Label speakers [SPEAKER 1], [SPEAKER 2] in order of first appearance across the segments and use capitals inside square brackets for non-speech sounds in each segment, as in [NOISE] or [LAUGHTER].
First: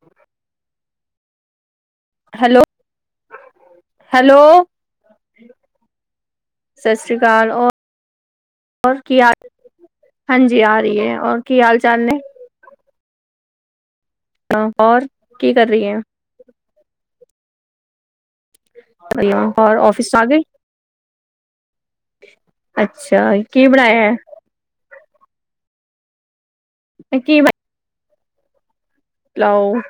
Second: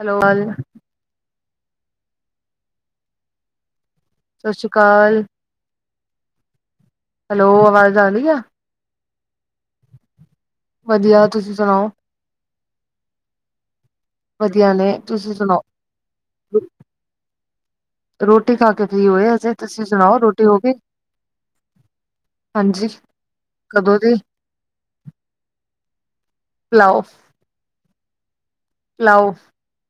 [SPEAKER 1] Hello
[SPEAKER 2] hello, hello
[SPEAKER 1] ਸਸਿ ਸ਼ੀਕਾਲ।
[SPEAKER 2] ਸਸਰੀ
[SPEAKER 1] ਹੈਲੋ
[SPEAKER 2] ਕਾਲ
[SPEAKER 1] ਆਵਾਜ਼ ਆ ਰਹੀ ਆ
[SPEAKER 2] ਹੋਰ ਕੀ ਹਾਲ ਹ ਹਾਂਜੀ ਆ ਰਹੀ ਐ,
[SPEAKER 1] ਵਧੀਆ
[SPEAKER 2] ਔਰ
[SPEAKER 1] ਤੁਸੀਂ
[SPEAKER 2] ਕੀ ਹਾਲ-
[SPEAKER 1] ਸੁਣਾਓ
[SPEAKER 2] ਚਾਲ ਨੇ
[SPEAKER 1] ਵਧੀਆ ਨੇ
[SPEAKER 2] ਔਰ
[SPEAKER 1] ਤੁਸੀਂ
[SPEAKER 2] ਕੀ
[SPEAKER 1] ਸੁਣਾਓ,
[SPEAKER 2] ਕਰ ਰਹੀ ਹੈ
[SPEAKER 1] ਰੋਟੀ ਖਾ ਕੇ ਫਰੀ ਹੋਏ ਹਜੇ,
[SPEAKER 2] ਔਰ
[SPEAKER 1] ਤੁਸੀਂ
[SPEAKER 2] ਆਫਿਸ
[SPEAKER 1] ਸੁਣਾਓ
[SPEAKER 2] ਆ
[SPEAKER 1] ਰੋਟੀ ਹੋ ਗਈ। ਹਾਂਜੀ
[SPEAKER 2] ਅੱਛਾ, ਕੀ
[SPEAKER 1] ਕਦੋਂ
[SPEAKER 2] ਬਣਾਇਆ
[SPEAKER 1] ਦੀ
[SPEAKER 2] ਐ।
[SPEAKER 1] ਪਲਾਓ
[SPEAKER 2] ਕੀ ਬ
[SPEAKER 1] ਲਓ
[SPEAKER 2] ਆਹ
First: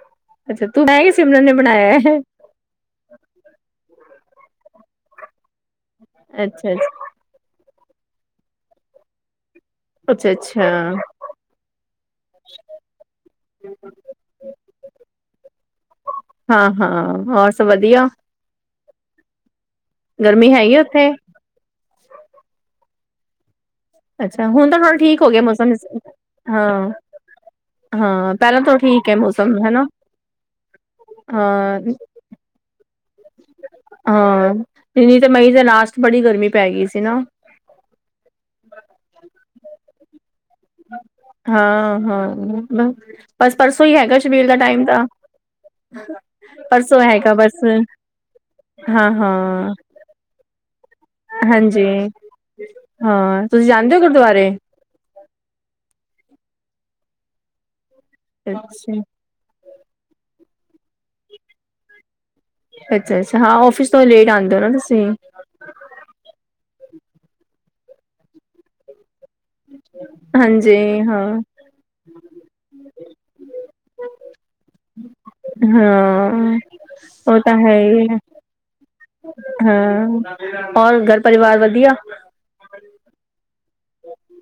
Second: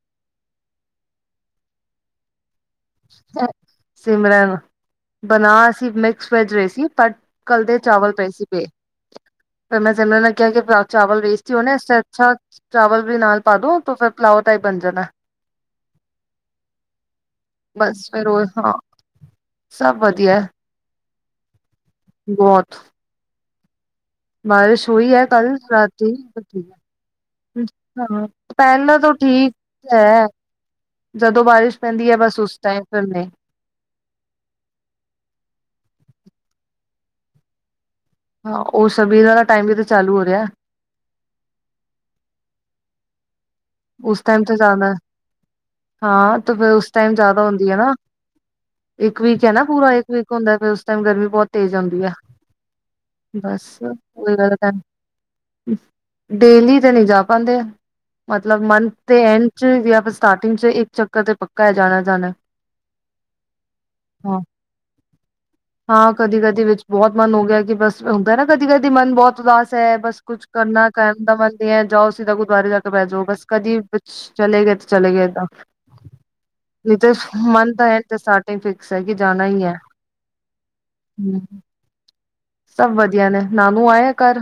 [SPEAKER 2] ਅੱਛਾ ਤੂੰ ਬ ਕਿ ਸਿਮਰਨ ਨੇ ਬਣਾਇਆ ਐ।
[SPEAKER 1] ਸਿਮਰਨ, ਬਣਾ ਅਸੀ ਮਿਕਸ ਵੈਜ ਰਹੇ
[SPEAKER 2] ਅੱਛਾ
[SPEAKER 1] ਸੀ ਪਰ ਕੱਲਦੇ ਚਾਵਲ ਪਏ ਸੀ ਬੇ
[SPEAKER 2] [INAUDIBLE]
[SPEAKER 1] ਪਰ ਮੈਂ ਜਨਾਂ
[SPEAKER 2] ਅੱਛਾ
[SPEAKER 1] ਨੇ ਕਿਹਾ ਕਿ
[SPEAKER 2] ਅੱਛਾ
[SPEAKER 1] ਚਾਵਲ ਵੇਸਟ ਹੋਨੇ, ਇਸ ਤ ਅੱਛਾ ਚਾਵਲ ਵੀ ਨਾਲ ਪਾ ਦੋ ਤੇ ਫਿਰ ਪਲਾਓ ਟਾਈਪ ਬਣ ਜਾਣਾ।
[SPEAKER 2] ਹਾਂ, ਹਾਂਹ ਹੋਰ
[SPEAKER 1] ਬਸ ਫਿਰ ਉਹ ਹਾਂ। ਸਭ ਵਧੀਆ
[SPEAKER 2] ਗਰਮੀ ਹੈਗੀ ਉੱਥੇ,
[SPEAKER 1] ਬਹੁਤ,
[SPEAKER 2] ਅੱਛਾ ਹੁਣ ਤਾਂ
[SPEAKER 1] ਬਾਰਿਸ਼
[SPEAKER 2] ਥੋੜਾ
[SPEAKER 1] ਹੋਈ
[SPEAKER 2] ਠੀਕ
[SPEAKER 1] ਹੈ
[SPEAKER 2] ਹੋ ਗਿਆ
[SPEAKER 1] ਕੱਲ
[SPEAKER 2] ਮੌਸਮ
[SPEAKER 1] ਰਾਤ ਦੀ ਬੜੀ,
[SPEAKER 2] ਹਾਂ
[SPEAKER 1] ਹਾਂ
[SPEAKER 2] ਤਾਂ
[SPEAKER 1] ਪਹਿਲਾਂ ਤੋਂ
[SPEAKER 2] ਹੈ
[SPEAKER 1] ਠੀਕ
[SPEAKER 2] ਮੌਸਮ ਹਨਾ
[SPEAKER 1] ਹੈ। ਜਦੋਂ ਬਾਰਿਸ਼
[SPEAKER 2] ਹਾਂ
[SPEAKER 1] ਪੈਂਦੀ ਹੈ ਬਸ ਉਸ ਟਾਈਮ ਥੱਲੇ,
[SPEAKER 2] ਹਾਂ ਇੰਨੀ ਤੇ ਮਈ ਦੇ ਲਾਸਟ ਬੜੀ ਗਰਮੀ ਪੈ ਗਈ ਸੀ ਹਨਾ,
[SPEAKER 1] ਹਾਂ ਉਹ ਸਭੀਲ ਵਾਲਾ ਟਾਈਮ ਵੀ ਤੇ ਚਾਲੂ ਹੋ ਰਿਹਾ,
[SPEAKER 2] ਹਾਂ ਹਾਂ ਬ ਬਸ ਪਰਸੋਂ ਹੀ ਹੈਗਾ
[SPEAKER 1] ਉਸ
[SPEAKER 2] ਸ਼ਬੀਲ ਦਾ
[SPEAKER 1] ਤੇ
[SPEAKER 2] ਟਾਈਮ
[SPEAKER 1] ਜ਼ਿਆਦਾ
[SPEAKER 2] ਤਾਂ,
[SPEAKER 1] ਹਾਂ ਤੇ ਫੇਰ ਉਸ
[SPEAKER 2] ਪਰਸੋਂ
[SPEAKER 1] ਟਾਈਮ
[SPEAKER 2] ਹੈਗਾ
[SPEAKER 1] ਜ਼ਿਆਦਾ
[SPEAKER 2] ਬਸ
[SPEAKER 1] ਹੁੰਦੀ ਹੈ ਨਾ? ਇੱਕ ਵੀਕ ਹੈ ਨਾ
[SPEAKER 2] ਹਾਂ-ਹਾਂ
[SPEAKER 1] ਪੂਰਾ ਇੱਕ ਵੀਕ ਹੁੰਦਾ ਫੇਰ ਉਸ ਟਾਈਮ ਗਰਮੀ ਬਹੁਤ ਤੇਜ਼
[SPEAKER 2] ਹਾਂਜੀ
[SPEAKER 1] ਆਉਂਦੀ ਹੈ,
[SPEAKER 2] ਹਾਂ ਤੁਸੀਂ
[SPEAKER 1] ਬਸ
[SPEAKER 2] ਜਾਂਦੇ ਹੋ
[SPEAKER 1] ਉ
[SPEAKER 2] ਗੁਰਦੁਆਰੇ
[SPEAKER 1] ਗੱਲ [INAUDIBLE] ਡੇਲੀ ਤੇ ਨਹੀ ਜਾ ਪਾਣਦੇਂ, ਮਤਲਬ ਮੰਥ
[SPEAKER 2] ਅੱਛਾ
[SPEAKER 1] ਦੇ ਐਂਡ ਚ ਜਾਂ ਫਿਰ ਸਟਾਰਟਿੰਗ ਚ ਇਕ ਚੱਕਰ ਤੇ ਪੱਕਾ ਹੈ ਜਾਣਾ ਜਾਣਾ,
[SPEAKER 2] ਅੱਛਾ, ਅੱਛਾ ਹਾਂ ਔਫਿਸ ਤੋਂ ਲੇਟ ਆਉਂਦੇ ਹੋ ਨਾ ਤੁਸੀਂ,
[SPEAKER 1] ਹਾਂ ਕਦੀ ਕਦੀ ਵਿੱਚ ਬਹੁਤ ਮਨ ਹੋ ਗਿਆ ਕਿ ਬਸ ਹੁੰਦਾ ਨਾ ਕਦੀ ਕਦੀ ਮਨ ਬਹੁਤ, ਉਦਾਸ ਹੈ ਬਸ ਕੁੱਛ
[SPEAKER 2] ਹਾਂਜੀ
[SPEAKER 1] ਕਰਨਾ ਕਰਨ
[SPEAKER 2] ਹਾਂ
[SPEAKER 1] ਦਾ ਮਨ ਨਹੀਂ ਹੈ, ਜਾਓ ਸੀਦਾ ਗੁਰੂਦੁਆਰੇ ਜਾ ਕੇ ਬਹਿ ਜਾਓ ਬਸ ਕਦੀ, ਬਚ ਚਲੇ ਗਏ ਤਾਂ ਚਲੇ ਗਏ ਤਾਂ,
[SPEAKER 2] ਹਾਂ
[SPEAKER 1] ਨਹੀਂ ਤੇ ਮਨ ਤਾਂ ਹੈ ਤੇ ਸਟਾਰਟਿੰਗ ਫਿਕਸ ਹੈ ਕਿ ਜਾਣਾ ਹੀ ਹੈ,
[SPEAKER 2] ਹਾਂ ਔਰ ਘਰ
[SPEAKER 1] ਹੂੰ
[SPEAKER 2] ਪਰਿਵਾਰ ਵਧੀਆ,
[SPEAKER 1] ਸਭ ਵਧੀਆ ਨੇ, ਨਾਨੂ ਆਇਆ ਘਰ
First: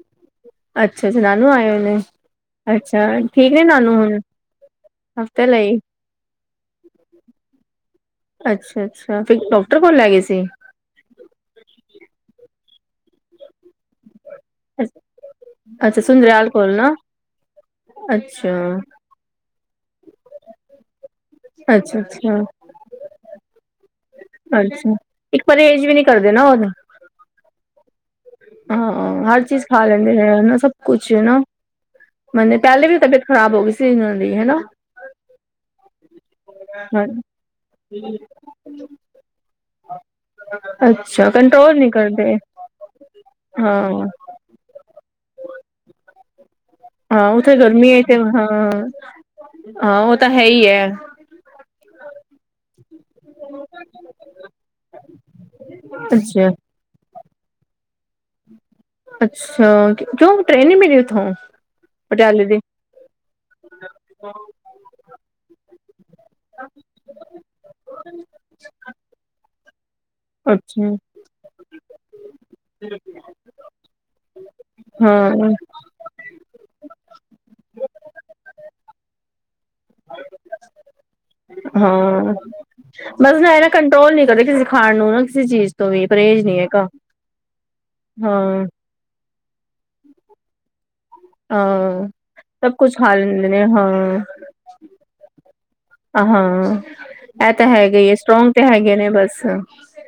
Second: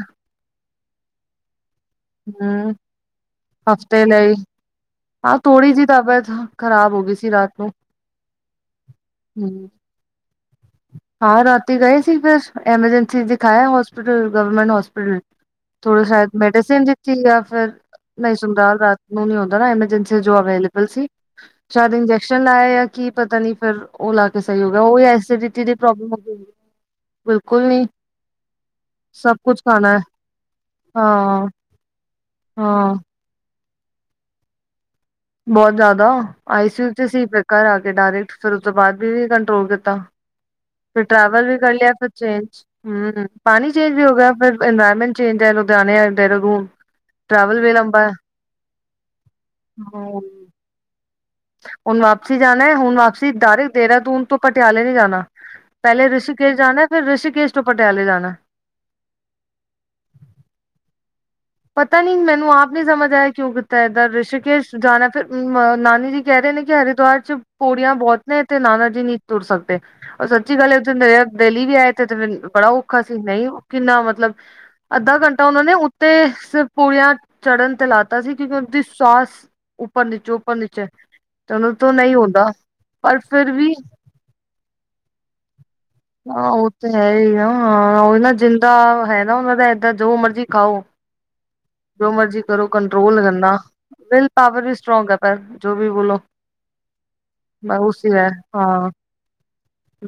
[SPEAKER 2] ਅੱਛਾ, ਅੱਛਾ ਨਾਨੂ ਆਏ ਹੋਏ ਨੇ
[SPEAKER 1] ਹੂੰ
[SPEAKER 2] ਅੱਛਾ ਠੀਕ ਨੇ ਨਾਨੂ ਹੁਣ,
[SPEAKER 1] ਹਾ
[SPEAKER 2] ਹਫ਼ਤੇ
[SPEAKER 1] ਥੋੜੀ
[SPEAKER 2] ਲਈ
[SPEAKER 1] ਜਿਹੀ ਤਬੀਅਤ ਖ਼ਰਾਬ ਹੋ ਗਈ ਸੀ ਰਾਤ ਨੂੰ,
[SPEAKER 2] ਅੱਛਾ, ਅੱਛਾ ਫਿਰ
[SPEAKER 1] ਹੂੰ
[SPEAKER 2] ਡਾਕਟਰ ਕੋਲ ਲੈ ਗਏ ਸੀ।
[SPEAKER 1] ਹਾਂ ਰਾਤੀ ਗਏ ਸੀ, ਫਿਰ ਐਮਰਜੈਂਸੀ ਦਿਖਾਇਆ ਹੋਸਪਿਟਲ ਗਵਰਮੈਂਟ ਹੋਸਪਿਟਲ।
[SPEAKER 2] ਅੱਛਾ
[SPEAKER 1] ਥੋੜਾ ਸ਼ਾਇਦ
[SPEAKER 2] ਸੁੰਦਰਯਾਲ ਕੋਲ
[SPEAKER 1] ਮੈਡੀਸਨ
[SPEAKER 2] ਨਾ
[SPEAKER 1] ਦਿੱਤੀ ਜਾਂ ਫਿਰ, ਨਹੀਂ
[SPEAKER 2] ਅੱਛਾ
[SPEAKER 1] ਸਮਤਾਲ ਰਾਤ ਨੂੰ ਨੀ ਆਉਂਦਾ ਨਾ ਐਮਰਜੈਂਸੀ ਜੋ ਅਵੇਲੇਬਲ ਸੀ ਸ਼ਾਇਦ
[SPEAKER 2] ਅੱਛਾ-ਅੱਛਾ
[SPEAKER 1] ਇੰਜੈਕਸ਼ਨ ਲਾਏ। ਕੀ ਪਤਾ ਨੀ ਫਿਰ ਉਹ ਲਾ ਕੇ ਸਹੀ ਹੋ ਗਿਆ
[SPEAKER 2] ਅੱਛਾ
[SPEAKER 1] ੳਹ
[SPEAKER 2] ਇੱਕ
[SPEAKER 1] ਐਸੀਡੀਟੀ ਦੀ
[SPEAKER 2] ਪਰਹੇਜ਼ ਵੀ ਨੀ ਕਰਦੇ ਨਾ
[SPEAKER 1] ਪ੍ਰੋਬਲਮ,
[SPEAKER 2] ਉਹ
[SPEAKER 1] ਬਿਲਕੁਲ ਨਹੀਂ
[SPEAKER 2] ਹਾਂ ਹਰ ਚੀਜ਼ ਖਾ ਲੈਂਦੇ ਐ ਹਨਾ ਸਭ ਕੁਛ ਹਨਾ,
[SPEAKER 1] ਹਾਂ
[SPEAKER 2] ਮਨੇ ਪਹਿਲੇ
[SPEAKER 1] ਹਾਂ
[SPEAKER 2] ਵੀ ਤਬੀਅਤ ਖ਼ਰਾਬ ਹੋ ਗਈ ਸੀ। ਇਹਨਾਂ ਦੀ ਹਨਾ,
[SPEAKER 1] ਬਹੁਤ ਜ਼ਿਆਦਾ ਆਈ ਸੀਯੂ ਸੀ ਫੇਰ ਘਰ ਆ ਕੇ ਡਾਇਰੈਕਟ ਫਿਰ ਉਸ ਤੋਂ ਬਾਅਦ ਵੀ ਕੰਟਰੋਲ ਕੀਤਾ। ਫਿਰ
[SPEAKER 2] ਅੱਛਾ
[SPEAKER 1] ਟਰੈਵਲ ਵੀ ਕਰ
[SPEAKER 2] ਕੰਟਰੋਲ ਨੀ
[SPEAKER 1] ਲਿਆ ਫਿਰ
[SPEAKER 2] ਕਰਦੇ
[SPEAKER 1] ਚੇਂਜ ਹਮ ਪਾਣੀ ਚੇਂਜ ਵੀ
[SPEAKER 2] ਹਾਂ
[SPEAKER 1] ਹੋ ਗਿਆ ਫਿਰ, ਇਨਵਾਇਰਮੈਂਟ ਚੇਂਜ ਆਏ ਲੁਧਿਆਣੇ ਆ ਜਾਂ [UNINTELLIGIBLE]
[SPEAKER 2] ਹਾਂ ਉੱਥੇ ਗਰਮੀ ਹੈ ਤੇ ਹਾਂ ਹਾਂ ਉਹ ਤਾਂ ਹੈ ਹੀ ਹੈ,
[SPEAKER 1] ਹੁਣ ਵਾਪਸੀ ਜਾਣਾ ਹੁਣ ਵਾਪ, ਤੁਸੀ ਡਾਇਰਕਟ ਦੇਹਰਾਦੂਨ ਤੋ ਪਟਿਆਲੇ ਨਹੀਂ ਜਾਣਾ ਪਹਿਲੇ
[SPEAKER 2] ਅੱਛਾ
[SPEAKER 1] ਰਿਸ਼ਕੇਸ਼ ਜਾਣਾ। ਫਿਰ ਰਿਸ਼ੀਕੇਸ਼ ਤੋਂ ਪਟਿਆਲੇ ਜਾਣਾ।
[SPEAKER 2] ਅੱਛਾ ਕਿਉਂ ਟ੍ਰੇਨ ਨਹੀ ਮਿਲੀ ਉੱਥੋਂ।
[SPEAKER 1] ਪਤਾ ਨੀ
[SPEAKER 2] ਪਟਿਆਲੇ
[SPEAKER 1] ਮੈਨੂੰ
[SPEAKER 2] ਦੀ
[SPEAKER 1] ਆਪ ਨੀ ਸਮਝ ਆਇਆ ਕਿਉਂ ਕੀਤਾ ਇਹਦਾ ਰਿਸ਼ਕੇਸ਼, ਜਾਣਾ ਫਿਰ ਨਾਨੀ ਜੀ ਕਹਿ ਰਹੇ ਨੇ ਕਿ ਹਰਿਦੁਆਰ ਚ ਪੌੜੀਆਂ ਬਹੁਤ ਨੇ ਤੇ ਨਾਨਾ ਜੀ ਨਹੀਂ ਤੁਰ ਸਕਦੇ। ਸੱਚੀ ਗੱਲ
[SPEAKER 2] ਅੱਛਾ
[SPEAKER 1] ਉਥੇ ਦਿਲੀ ਵੀ ਆਏ ਤੇ ਤੇ ਬੜਾ ਔਖਾ ਸੀ ਨਹੀਂ ਕਿੰਨਾ ਮਤਲਬ, ਅੱਧਾ ਘੰਟਾ
[SPEAKER 2] ਹਾਂ
[SPEAKER 1] ਉਹਨਾਂ ਨੇ ਉੱਤੇ ਸਿਰਫ ਪੋੜੀਆਂ ਚੜ੍ਹਨ ਤੇ ਲਾਤਾ ਸੀ ਕਿਉਂਕਿ ਉਹਦੀ ਸਾਹਸ, ਉੱਪਰ ਨੀਚੇ, ਉੱਪਰ ਨੀਚੇ ਉਹਨਾ ਤੋ ਨਹੀਂ
[SPEAKER 2] ਹਾਂ
[SPEAKER 1] ਹੁੰਂਦਾ।
[SPEAKER 2] ਬਸ ਨਾ ਇਹ ਨਾ ਕੰਟਰੋਲ ਨੀ ਕਰਦੇ ਕਿਸੇ ਖਾਣ ਨੂੰ ਨਾ ਕਿਸੇ ਚੀਜ਼ ਤੋਂ ਵੀ ਪਰਹੇਜ਼
[SPEAKER 1] ਹਾਂ
[SPEAKER 2] ਨਹੀਂ
[SPEAKER 1] ਉਹ
[SPEAKER 2] ਹੈਗਾ।
[SPEAKER 1] ਤੇ ਹੈ ਹੀ ਨਾ ਹਾਂ ਉਹਹੀ ਨਾ
[SPEAKER 2] ਹਾਂ
[SPEAKER 1] ਜਿੰਦਾ ਹੈ ਨਾ ਉਹਨਾਂ ਦਾ ਏਦਾਂ ਜੋ ਮਰਜੀ ਖਾਓ।
[SPEAKER 2] ਹਾਂ
[SPEAKER 1] ਜੋ ਮਰਜੀ ਕਰੋ
[SPEAKER 2] ਸਭ ਕੁਛ ਖਾ
[SPEAKER 1] ਕੰਟਰੋਲ
[SPEAKER 2] ਲੀਦੇ
[SPEAKER 1] ਕਰਨਾ
[SPEAKER 2] ਨੇ, ਹਾਂ।
[SPEAKER 1] ਵਿਲ ਪਾਵਰ ਵੀ ਸਟਰੋਂਗ ਹੈ ਪਰ ਜੋ ਵੀ ਬੋਲੋ
[SPEAKER 2] ਅ ਹਾਂ। ਐ ਤਾਂ
[SPEAKER 1] ਉਸ
[SPEAKER 2] ਹੈਗੀ
[SPEAKER 1] ਹੀ
[SPEAKER 2] ਏ
[SPEAKER 1] ਹੈ
[SPEAKER 2] ਸਟਰੋਂਗ 'ਤੇ
[SPEAKER 1] ਹਾਂ
[SPEAKER 2] ਹੈਗੇ ਨੇ ਬਸ।